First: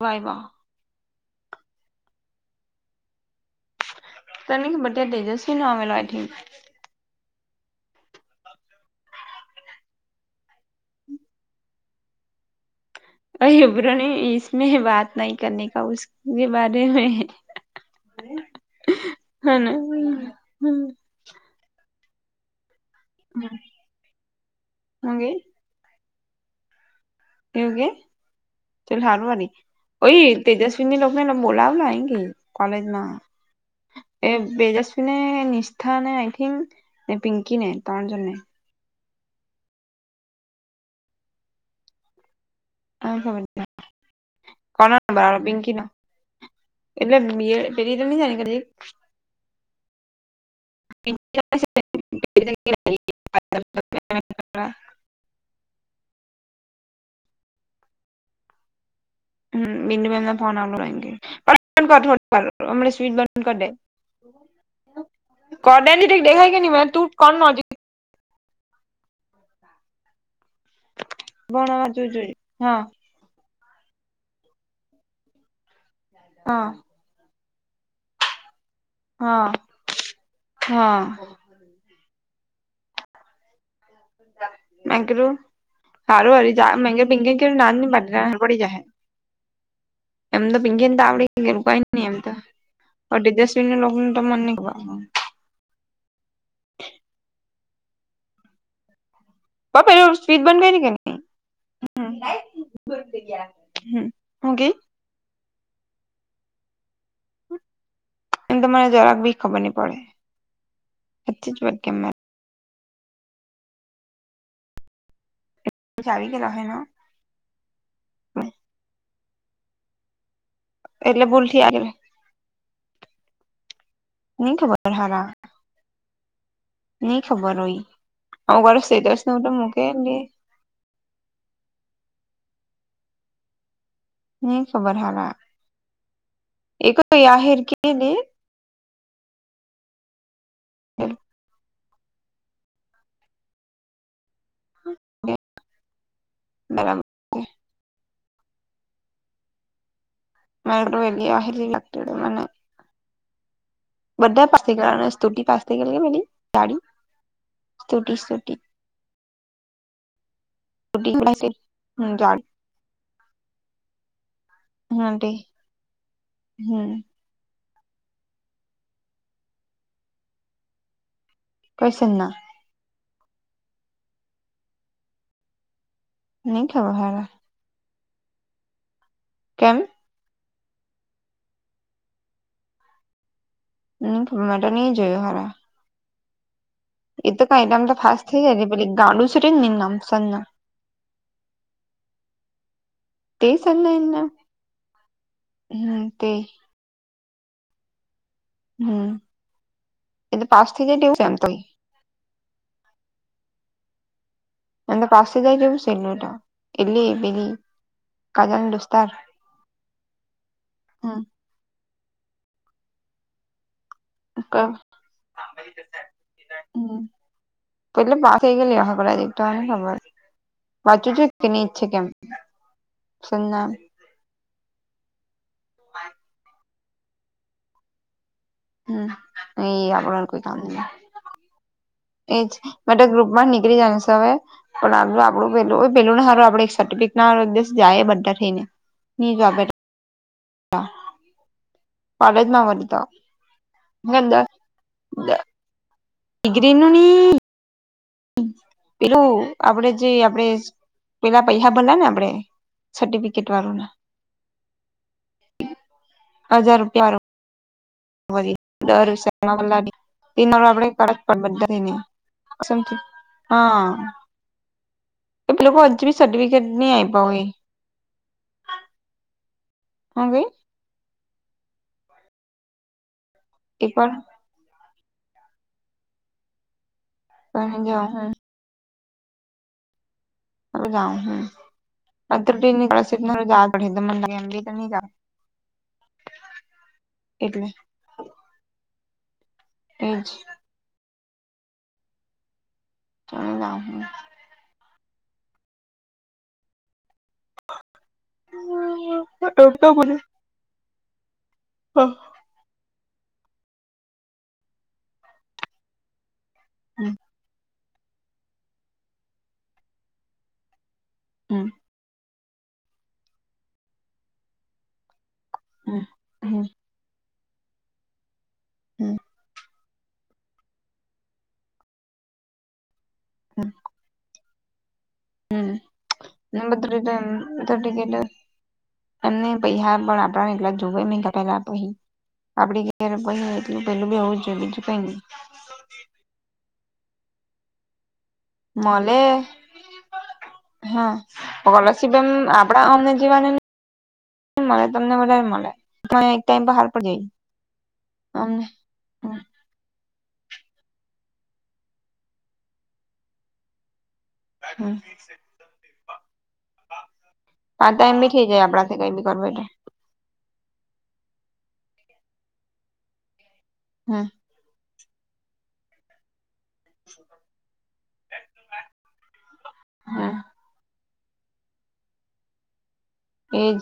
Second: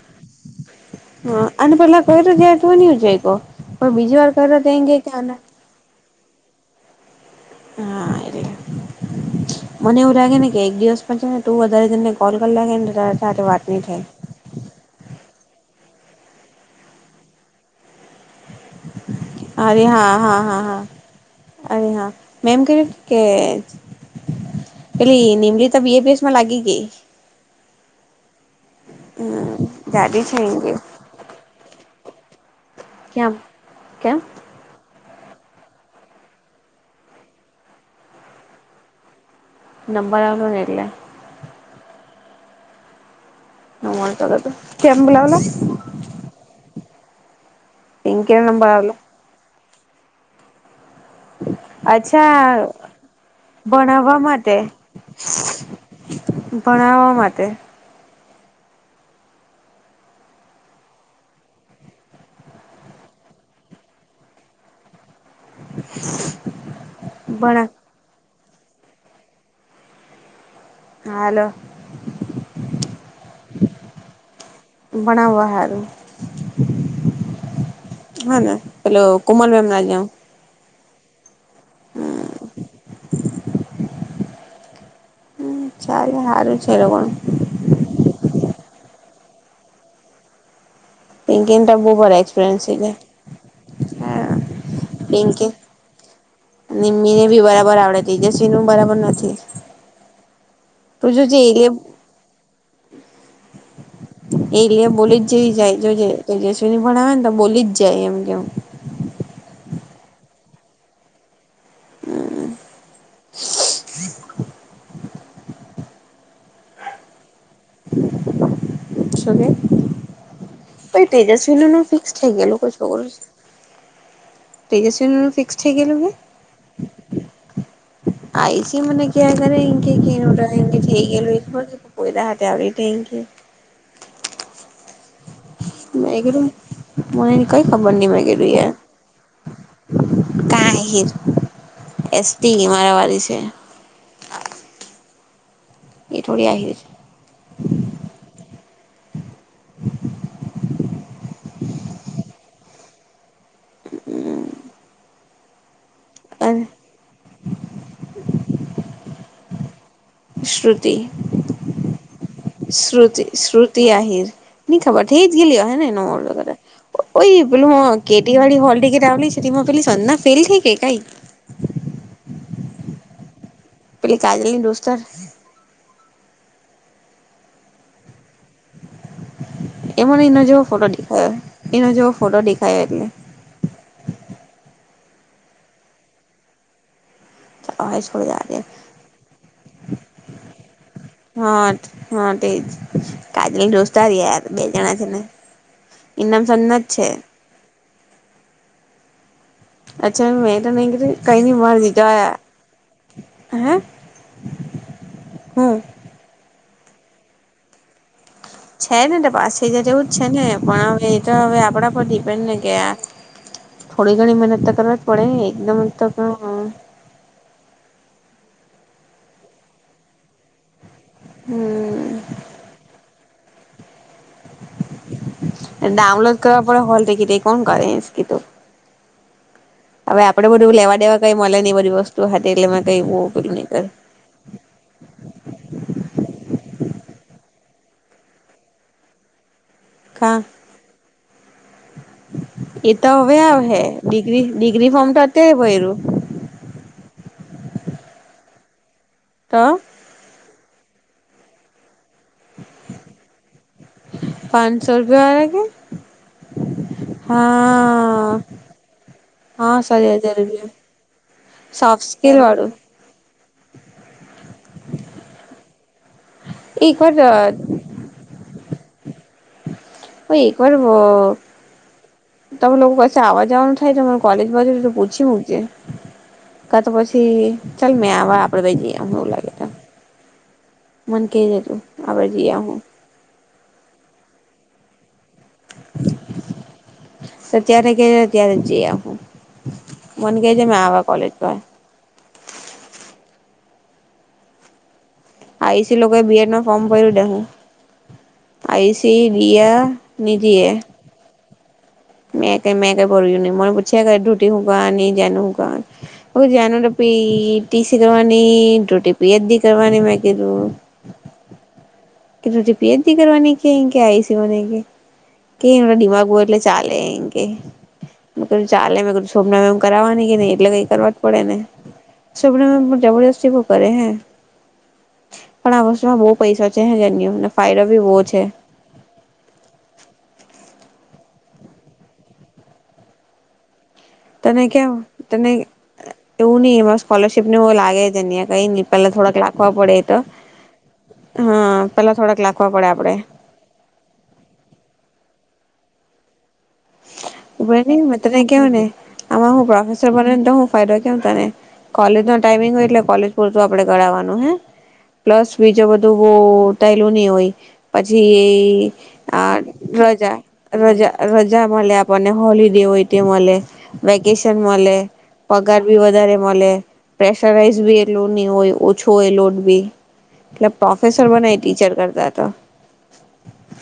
Y, વા હન, અને પેલા કર્યો ત્યાર તો ની જાયગો. પણ બીજી વાર કર્યો તય ઈમ કેય કે આના હા મને એવું લાગે ને કે એક દિવસ પછી, ને તુ વધારે જન ને કોલ કર લાગે ન તો અહી, ઉબ્રણી ઇસ્મે મે બાત નઈ કરને, કા ઉસકે બારે મે. અરે, હા હા, હા હા અરે હા, મે એમ ક્યુ કે ઓકે પેલી નિમલી તા બી એ મા, લાગી ગઈ. એવું કે ચલ હારવાની. હમ ઓય ગાડી છે એમ કે તેજસ્વીની લોકોને બોલાવને કૉલેજમા, કેમ કેમ એ તેજ ને, નિસ્ઠાને, આઈથીંક ને પિંકીને ત્રણ જનને નબર, આવલો એટલે આ ખબર નહીં [unintelligible] કોનો કેમ નંબર બોલાવેલા. આવ્યો પિંકીનો એટલે, બે પેલી તો [unintelligible] આવલો પિંકી અચ્છા ભણાવા માટે, ભણાવા માટે [inaudible] હમ. બિંદુબેનને ફોન આલો એન કઈ [unintelligible] અમના સ્વિચ બંધ કર દે કર દે ની દેખાય કે ની મને તું કર બણ નજીક હાલો ભણવા, તો જોઈ. હન ભણાવા, હારુ આ હોને. પેલો હા કોમલ [unintelligible] ના જાવ હા હમમ મેગરું ચાલે હારુ અરી હારું છે જા એ મેગે લોકોનું પિગે કે ના ની બદરા ખબર પડી જહે. એમ તો પિંકી ને તો આવડી ગેયલુ પિંકીને તો કઈ બહુ ની એમ બધા તો. એક્સપિરિયન્સ થઈ જાય પણ તેજસ્વી ની લોક નું તો મન ની ખબર હ. નિમ્મી ને બી બરાબર આવડે, ત્તેજસ્વીનું બરાબર નથી. પપ્પા એવુ સ્વીચ બંધ કયરી કે નઈ હમમ લાઈટ ની. હમ હું કેય એટલે બોલી જેવી જાય. જો જે તેજસ્વીની ભણાવે ને તો બોલી જ જેવી જાય એમ કેવ. તો મને જરાક બી ખબર ની પડે. હાચી જ વાત કેમ મે ચાવી કે રહે ન. શું કે? ઓય એટલે ભૂલથી તેજસ્વીની આવી નું ગેલા ફિક્સ થઈ ગેલુ. કોઈ છોકરો ની ખબર તેજસ્વીની હારા નું ફિક્સ થઇ ગેલુ કે નઈ ખબર હોય અમુક વાર આયુષી મને સ્ટેટસ ને કિયા એવું કરે એમ મૂકે કે એટલે એનું તો એમ થેય ગેલુ ખબર કે પેલા પોયરા હાથે આવેલી તે ઇમ કેય ની ખબર હારા મેકીરૂ એ કોઈ મને આહીર કઈ ખબર ની કેદે મળે કીધ યાર. કાય એ એસટી મારા વારી છે. એ થોડી આયવી છે. બરાબર છે [inaudible] મેલ એલી અ હલી લાગતડ મને. બધા પાસ થઈ ગયા સ્તુટી પાસ પાસ થઈ ગેલી કે પેલી અને જાડી સ્તુતિ સ્તુતિ. શ્રુતિ. સ્તુતિ પાસે હમ જાડી શ્રુતિ, શ્રુતિ આહિર ની ખબર થે જ ગેલી અહે ને એનું વગ. હમમ પેલું હ કેટી વાડી હોલ ટિકિટ આવેલી છે તેમાં પેલી સજના ફેલ થઈ કે કાઈ? કઈ સજના? પેલી કાજલ ની દોસ્તાર. ની ખબર હારા. કેમ એ મને એના જેવો ફોટો દેખાયો, એના જેવો ફોટો દેખાયો એટલે. ની ખબર મેં તો ની જોયું હારા. એ તો કા એટલેમ તો હવે છોડ ફાસ્ટ થઈ જાય યાર ને પેલી ગાડું છે ને એનું નામ સંજના. હા હા તે જ. તે કાજલી સંજના દોસ્તાર એનું નામ યાર બે જણા છે ને હમ એનું તે નામ સજના જ છે. હમમ અચ્છા મે તો મેં કીધું કય ની મારે બીજા. હે? એને તો પાસે થેય હું ગેયલુ સેનુટ એલે એ બલી. છે ને તો પાછી તો તેવું જ છે ને પણ હવે એ હમ તો હવે આપડા પર દીપેન બેને ગયા. થોડી ઘણી મહેનત તો કરવા જ પડે ને એકદમ તો. એટલે પાસ થઈ ગેલી અહે કદાચ મને ની ખબર વાચું જોત એ જ છે કેમ? એનું નામ ડાઉનલોડ કરવા પડે હોલ ટિકિટ એ કોણ કરે ઈસ્કી તો. હમ એ હવે આપડ કોઈ આપડે કામ ન બધું લેવા દેવા કઈ મળે ની બધી વસ્ એજ મેં તો ગ્રુપમાં જ નીકળી જવાની છે હવે પણ આપલું આપડું પેલું પેલું ને સારું આપડે સર્ટિફિકેટ ના હારુ એક દિવસ જાયે બધા થેઈને ની જો આપે તો હા. એ તો હવે આવહે ડિગ્રી ડિગ્રી ફોર્મ તો અત્યારે ભર્યું. ડિગ્રીનું ની. પેલું તો આપડે જે આપડે પેલા પૈસા ભરલાને. આપડે સર્ટિફિકેટ વાડામાં. પાંચસો રૂપિયા વાળા કે હજાર રૂપિયા હા વળી. દર સાલ [unintelligible] હા સારી હજાર રૂપિયા આપડે કરપડ બધાને, સોફ્ટ સ્કીલ વાળું કસમથી. હા. એ પે લોકો અજી બી સરર્ટીફીકેટ ની એકવાર આઈપા હોય. [inaudible] હું હ ગઈ એક વાર બો તમે લોકો ક આવા જવાનું થાય એકવાર ત કલેજ બલેજ તો પૂછી મુખજે કત પછ ચાલ મેં આવા આપડે ભ જઈ એવું લાગે તો. હ જાવ મને કે હમ્મ, જે તું આપડે જઈ અત્ર આવું નીકળ પડે મ લમ. [unintelligible] એટલે અત્યારે કે ત્યારે જ જઈ આવહું. એજ મને કે છે મે આવા કોલેજ પર. ચલ ગામ હ. [unintelligible] આઈ સી લોકો બી એડ નો ફોર્મ ભર્યું દે. આયુસી, લીયા નિધીએ. મે ક મેક ભ્યુંને મને પુછ્યા ધઢૂતી શુંકની જાનું હું કરવાની. હું જાનું ટપી ટીસી કરવાની રોટી પી એચ ડી કરવાની મે કીધું હમ. કે તી પી એચ ડી કરવાની કે કે આયુસી મને કેય. કે એ દિમાગ હો એટલે ચાલે એમ કે, કધું ચાલે મે કધું સોના કરાવવાની કે નહી એટલે કઈ કરવા જ પડે ને જબરજસ્તી બહ કરે હે. પણ આ વસ્તુમાં બહુ પૈસા ટલે [unintelligible] એમને પૈસા પણ આપડા એટલા દુબઈ મહિ પેલા પહી, આપડી ઘરે પહી એટલે તને કેમ તને એવું નહી એમાં સ્કોલરશીપ ને લાગે જન્યા કઈ પેલા મલે થોડક લાખવા પડે એ તો. હા હા સ્કોલરશીપ પેલા એમ થોડાક લાખવા આપડા પડે અમને આપડે જીવાને મળે તમને વધારે મળે પણ એકટાઈમ હા તને મૈં ત કેવને, આન હું પ્રફેસર બને તો હ ફાયદો કેવ તને, કોલેજ નો ટાઈમિંગ હોય એટલે કોલેજ પૂરતું આપણે ગાવવાનું. પ્લસ બીજું બધું બો તાયલુ નહી હોય. પાંચ ટાઈમ બી પછી થઈ જાય એ આપડાથી કઈ બી કરવું આ એટલે રજા. રજા રજા મળે આપણને હોલડે હોય તે મળે, હમ વેકેશન મળે. પગાર ભી વધારે. પ્રેશરાઇઝ બી એટલુ નહી હોય ઓછો હોય લોટ બી, હમ એટલે પ્રોફેસર બને ટીચર કરતા તો. એજ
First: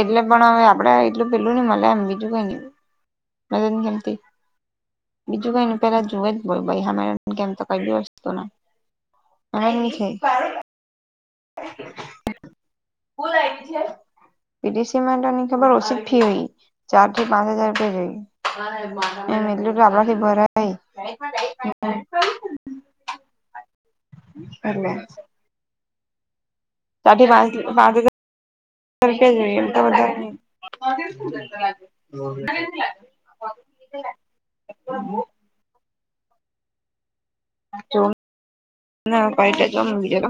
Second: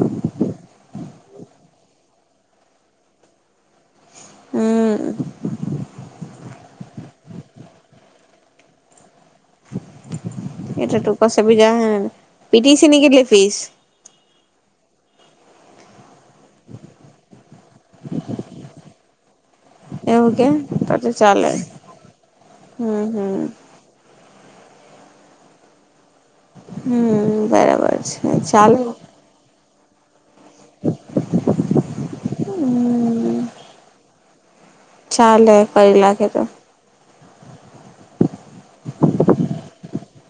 એટલે પણ હવે આપડે એટલું પેલું નઈ મળે એમ બીજું કઈ નઈ. મજને કેમતી [unintelligible] હમ બીજું કોઈ એને પહેલા જુએ જ બોલ ભાઈ હમેરા કેમ તો કંઈ વ્યસ્ત [unintelligible] પછી બીજા હ પી ટી સી ની કેટલે ફીઝ? પી ડી સી માંટે ની ખબર હ ઓસી ફી હોય. ચાર થી પાંચ હજાર રૂપિયા જોઈ, એ મ એટલું કે આપણા થી એવું કે ભરાય. તો તો ચાલે હમ હમ. અને સા હમ પાંચ બરાબર પાંચ છે ચાલે હજાર રૂપિયા એ તો હમ બધા. [unintelligible] ચાલે ફરી કરી લાખે તો. જો ના કઈટ ચોમ બીજ તો.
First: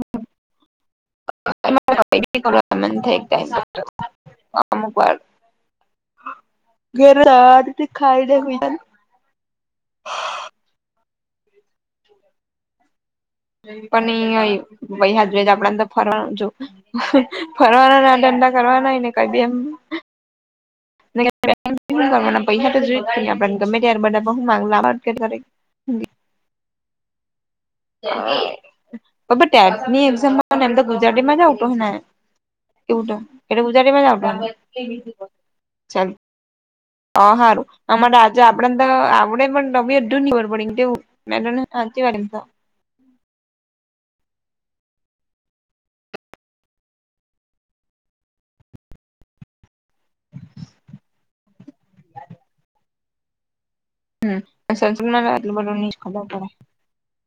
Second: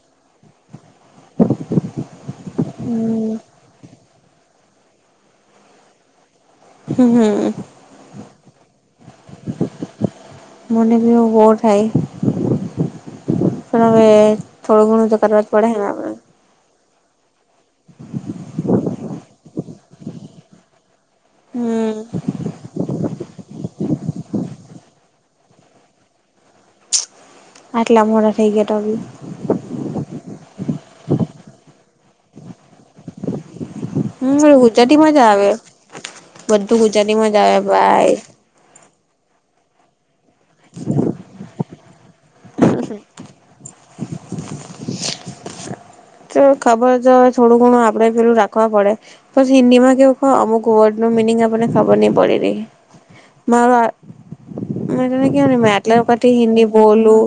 હમ [unintelligible] અમુક વાર ઘેરે હમ હરખી ખાઈને હુઇજા ની મને બી એવું બહુ થાય. પણ અહીંયા એ થોડું ઘણું તો વયહા કરવા જ જોઈજ પડે આપડેને ને તો આપડે ફરવા જો. ફરવાના ધંધા કરવાનાય કાયબી એમ [unintelligible] હમ કરવાના પૈસા તો જોય આપને ગમે યાર બધા બહુ માંગલા આ આવટ કરે આટલા મોડા થઈ ગયા તો બી અબે ટેબ ની એક્ઝામ મા એમતો [unintelligible] એવું તો એ ગુજરાતી મા જ આવતા હમ ગુજરાતી માં જ આવે [unintelligible] ચાલ બધું અ ગુજરાતીમાં જ આવે હારું ભાઈ અમારે આજે આપડે આપડે પણ [unintelligible] મેને સાચી વાળ તો [unintelligible] તો ખબર જો થોડું ઘણું આપડે પેલું રાખવા પડે પછી હિન્દીમાં એવુકો અમુક વર્ડ નુ મિનિંગ આપને ખબર નહિ પડી રહી મારો આ હમ મે તને સંસ્કૃતમાં કેહુ એટલું ને મે બધું ની આંટલા ખબર વખતથી પડે હિદી બોલું.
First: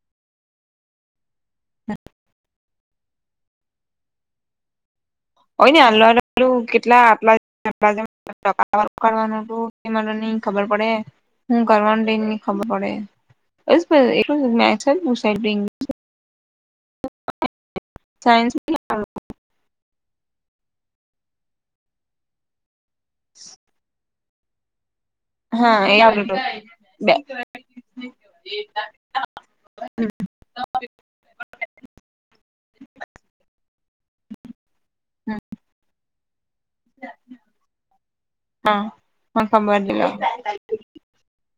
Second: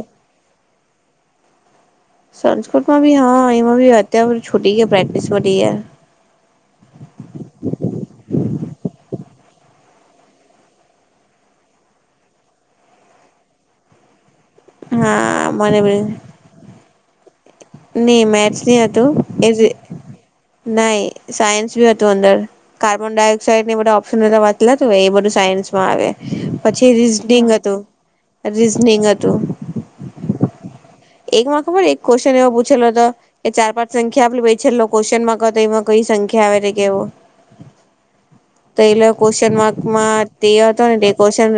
સંસ્કૃતટમાં ભી હા એમાં ભી અત્યારે છૂટી ગયા પ્રેક્ટિસ બધી હોય યાર ને અનલા કેટલા આપલા કારવાનું હતું એમા તો ની ખબર પડ, હું કરવાનું એબી નહી ખબર પડે હા [unintelligible] ની સાયન્સ મેથ્સ ન હતું એજે નહિ સાયન્સ બી હતું અંદર કાર્બન ડાયોક્સાઇડ ને બધા ઓપ્શન હતા વાચલાતું એ બધ હા સાયન્સમાં એ આવે આવડ્યું તું પછી બે રીઝનિંગ હતું રીઝનિંગ હતું. હમ્મ એકમાં ખબર એક ક્વેશ્ચન એવો પૂછેલો હતો કે ચાર પાંચ સંખ્યા આપે બેચેલો ક્વેશ્ચનમાં ક એમાં કઈ સંખ [unintelligible] તો હા એલો હા ક્યુશન ખબર માર્કમાં તે હતો ને તે ક્યુસ્શન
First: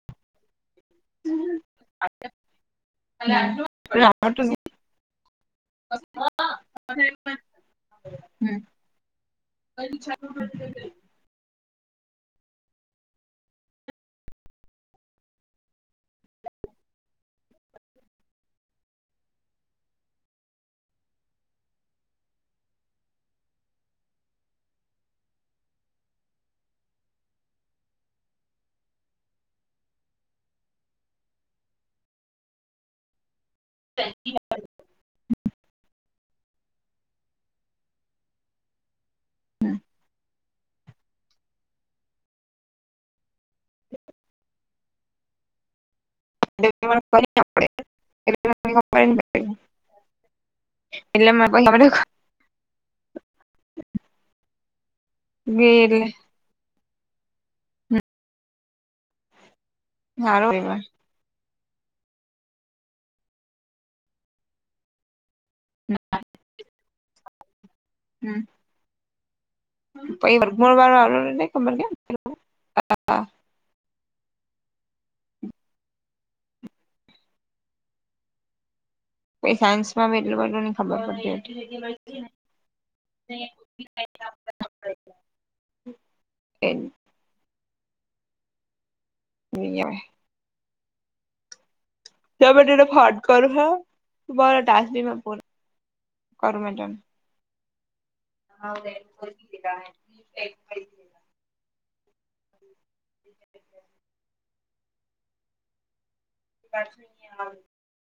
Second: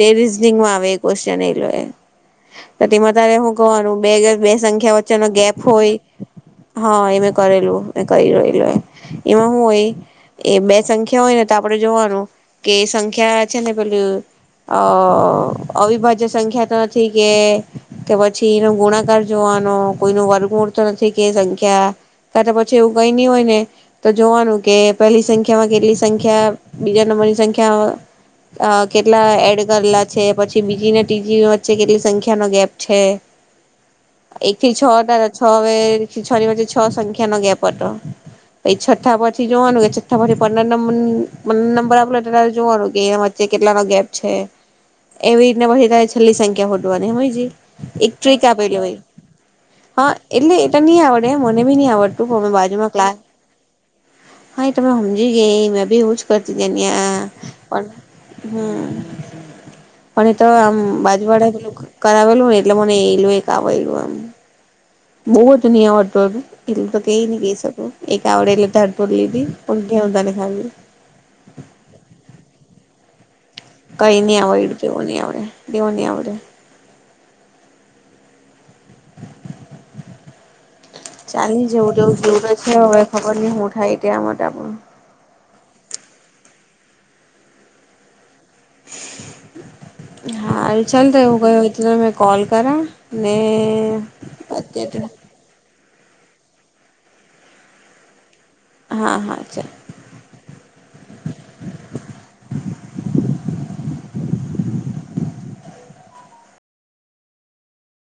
તે રીઝનિંગમાં આવે એ ક્વેશ્ચન એ લો તેમાં તારે હું? પરો બે ને બે સંખ્યા વચ્ચે નો ગેપ હોય. હા એં કરેલું, મે કરીયો એટલે એમાં શું હોય એ બે સંખ્યા હોય ને આપડે જોવાનું કે સંખ્યા છે ને પેલું અ અવિભાજ્ય સંખ્યા તો નથી કે કે વ છી એનો ગુણાકાર જોવાનો કોઈ નું વર્ગમૂળ તો નથી કે સંખ્યા કા તો પછી એવું કઈ નહિ હોય ને તો જોવાનું, કે પેલી સંખ્યા માં કેટલી સંખ્યા બીજા નંબ વળી ની સંખ્યા અ કેટલા એડ કરેલા છે, પછી બીજીને તીજી વચ્ચે કેટલી સંખ્યા નો ગેપ છે. એક થી છ હતા છથી છ ની વચે છ સંખ્યા નો ગેપ હતો પછી છઠ્ઠા પછી જોવાનું કે છઠ્ઠા પછી પંદર નંબર પંદર નંબર આપ જોવાનું કે એના વચ્ચે એ કેટલા નો ગેપ છે, એવી રીતે પછી તારે છેલ્લી સંખ્યા હોધવાની હમઈજી ટ્રીક આપેલી હોય એટલે હા એટલે એટ નઈ આવડે મને ભી નહી આવડતું પણ અમે બાજુમાં ક્લા હા એતો મે સમજી ગઈ, મેં બી એવું જ કરતી એની નિયા હમ્મ મને તો સારું આમ એમાં બાજુવાળા પેલું કરાવેલું ને એટલે મને એલું એક આવેલું આમ બહુંજ [unintelligible] એટલું તો કઈ ન ક શકું એક હમ આવડેલ તટો લીધી પણ ઘેઉ તને ખાવી [unintelligible] કઈ નઈ આવેય એ એવો નહી આવડે એવો નહી આવડે. પહી સાયન્સમાં એટલું બધું ની ખબર [inaudible] પડતી ચાલની જેવુંવું હતી જેવ તો છે હવે ખબર નહી હું થાય તેના માટે તમું. એન. [unintelligible] હારું ચાલ તો એવું કયું હોય તો મેં કોલ કરા ને અત્યારે તો કરું મેં તને. હવે [unintelligible] હા હા ચાલ એક થઇ ગયું. [inaudible] [unintelligible]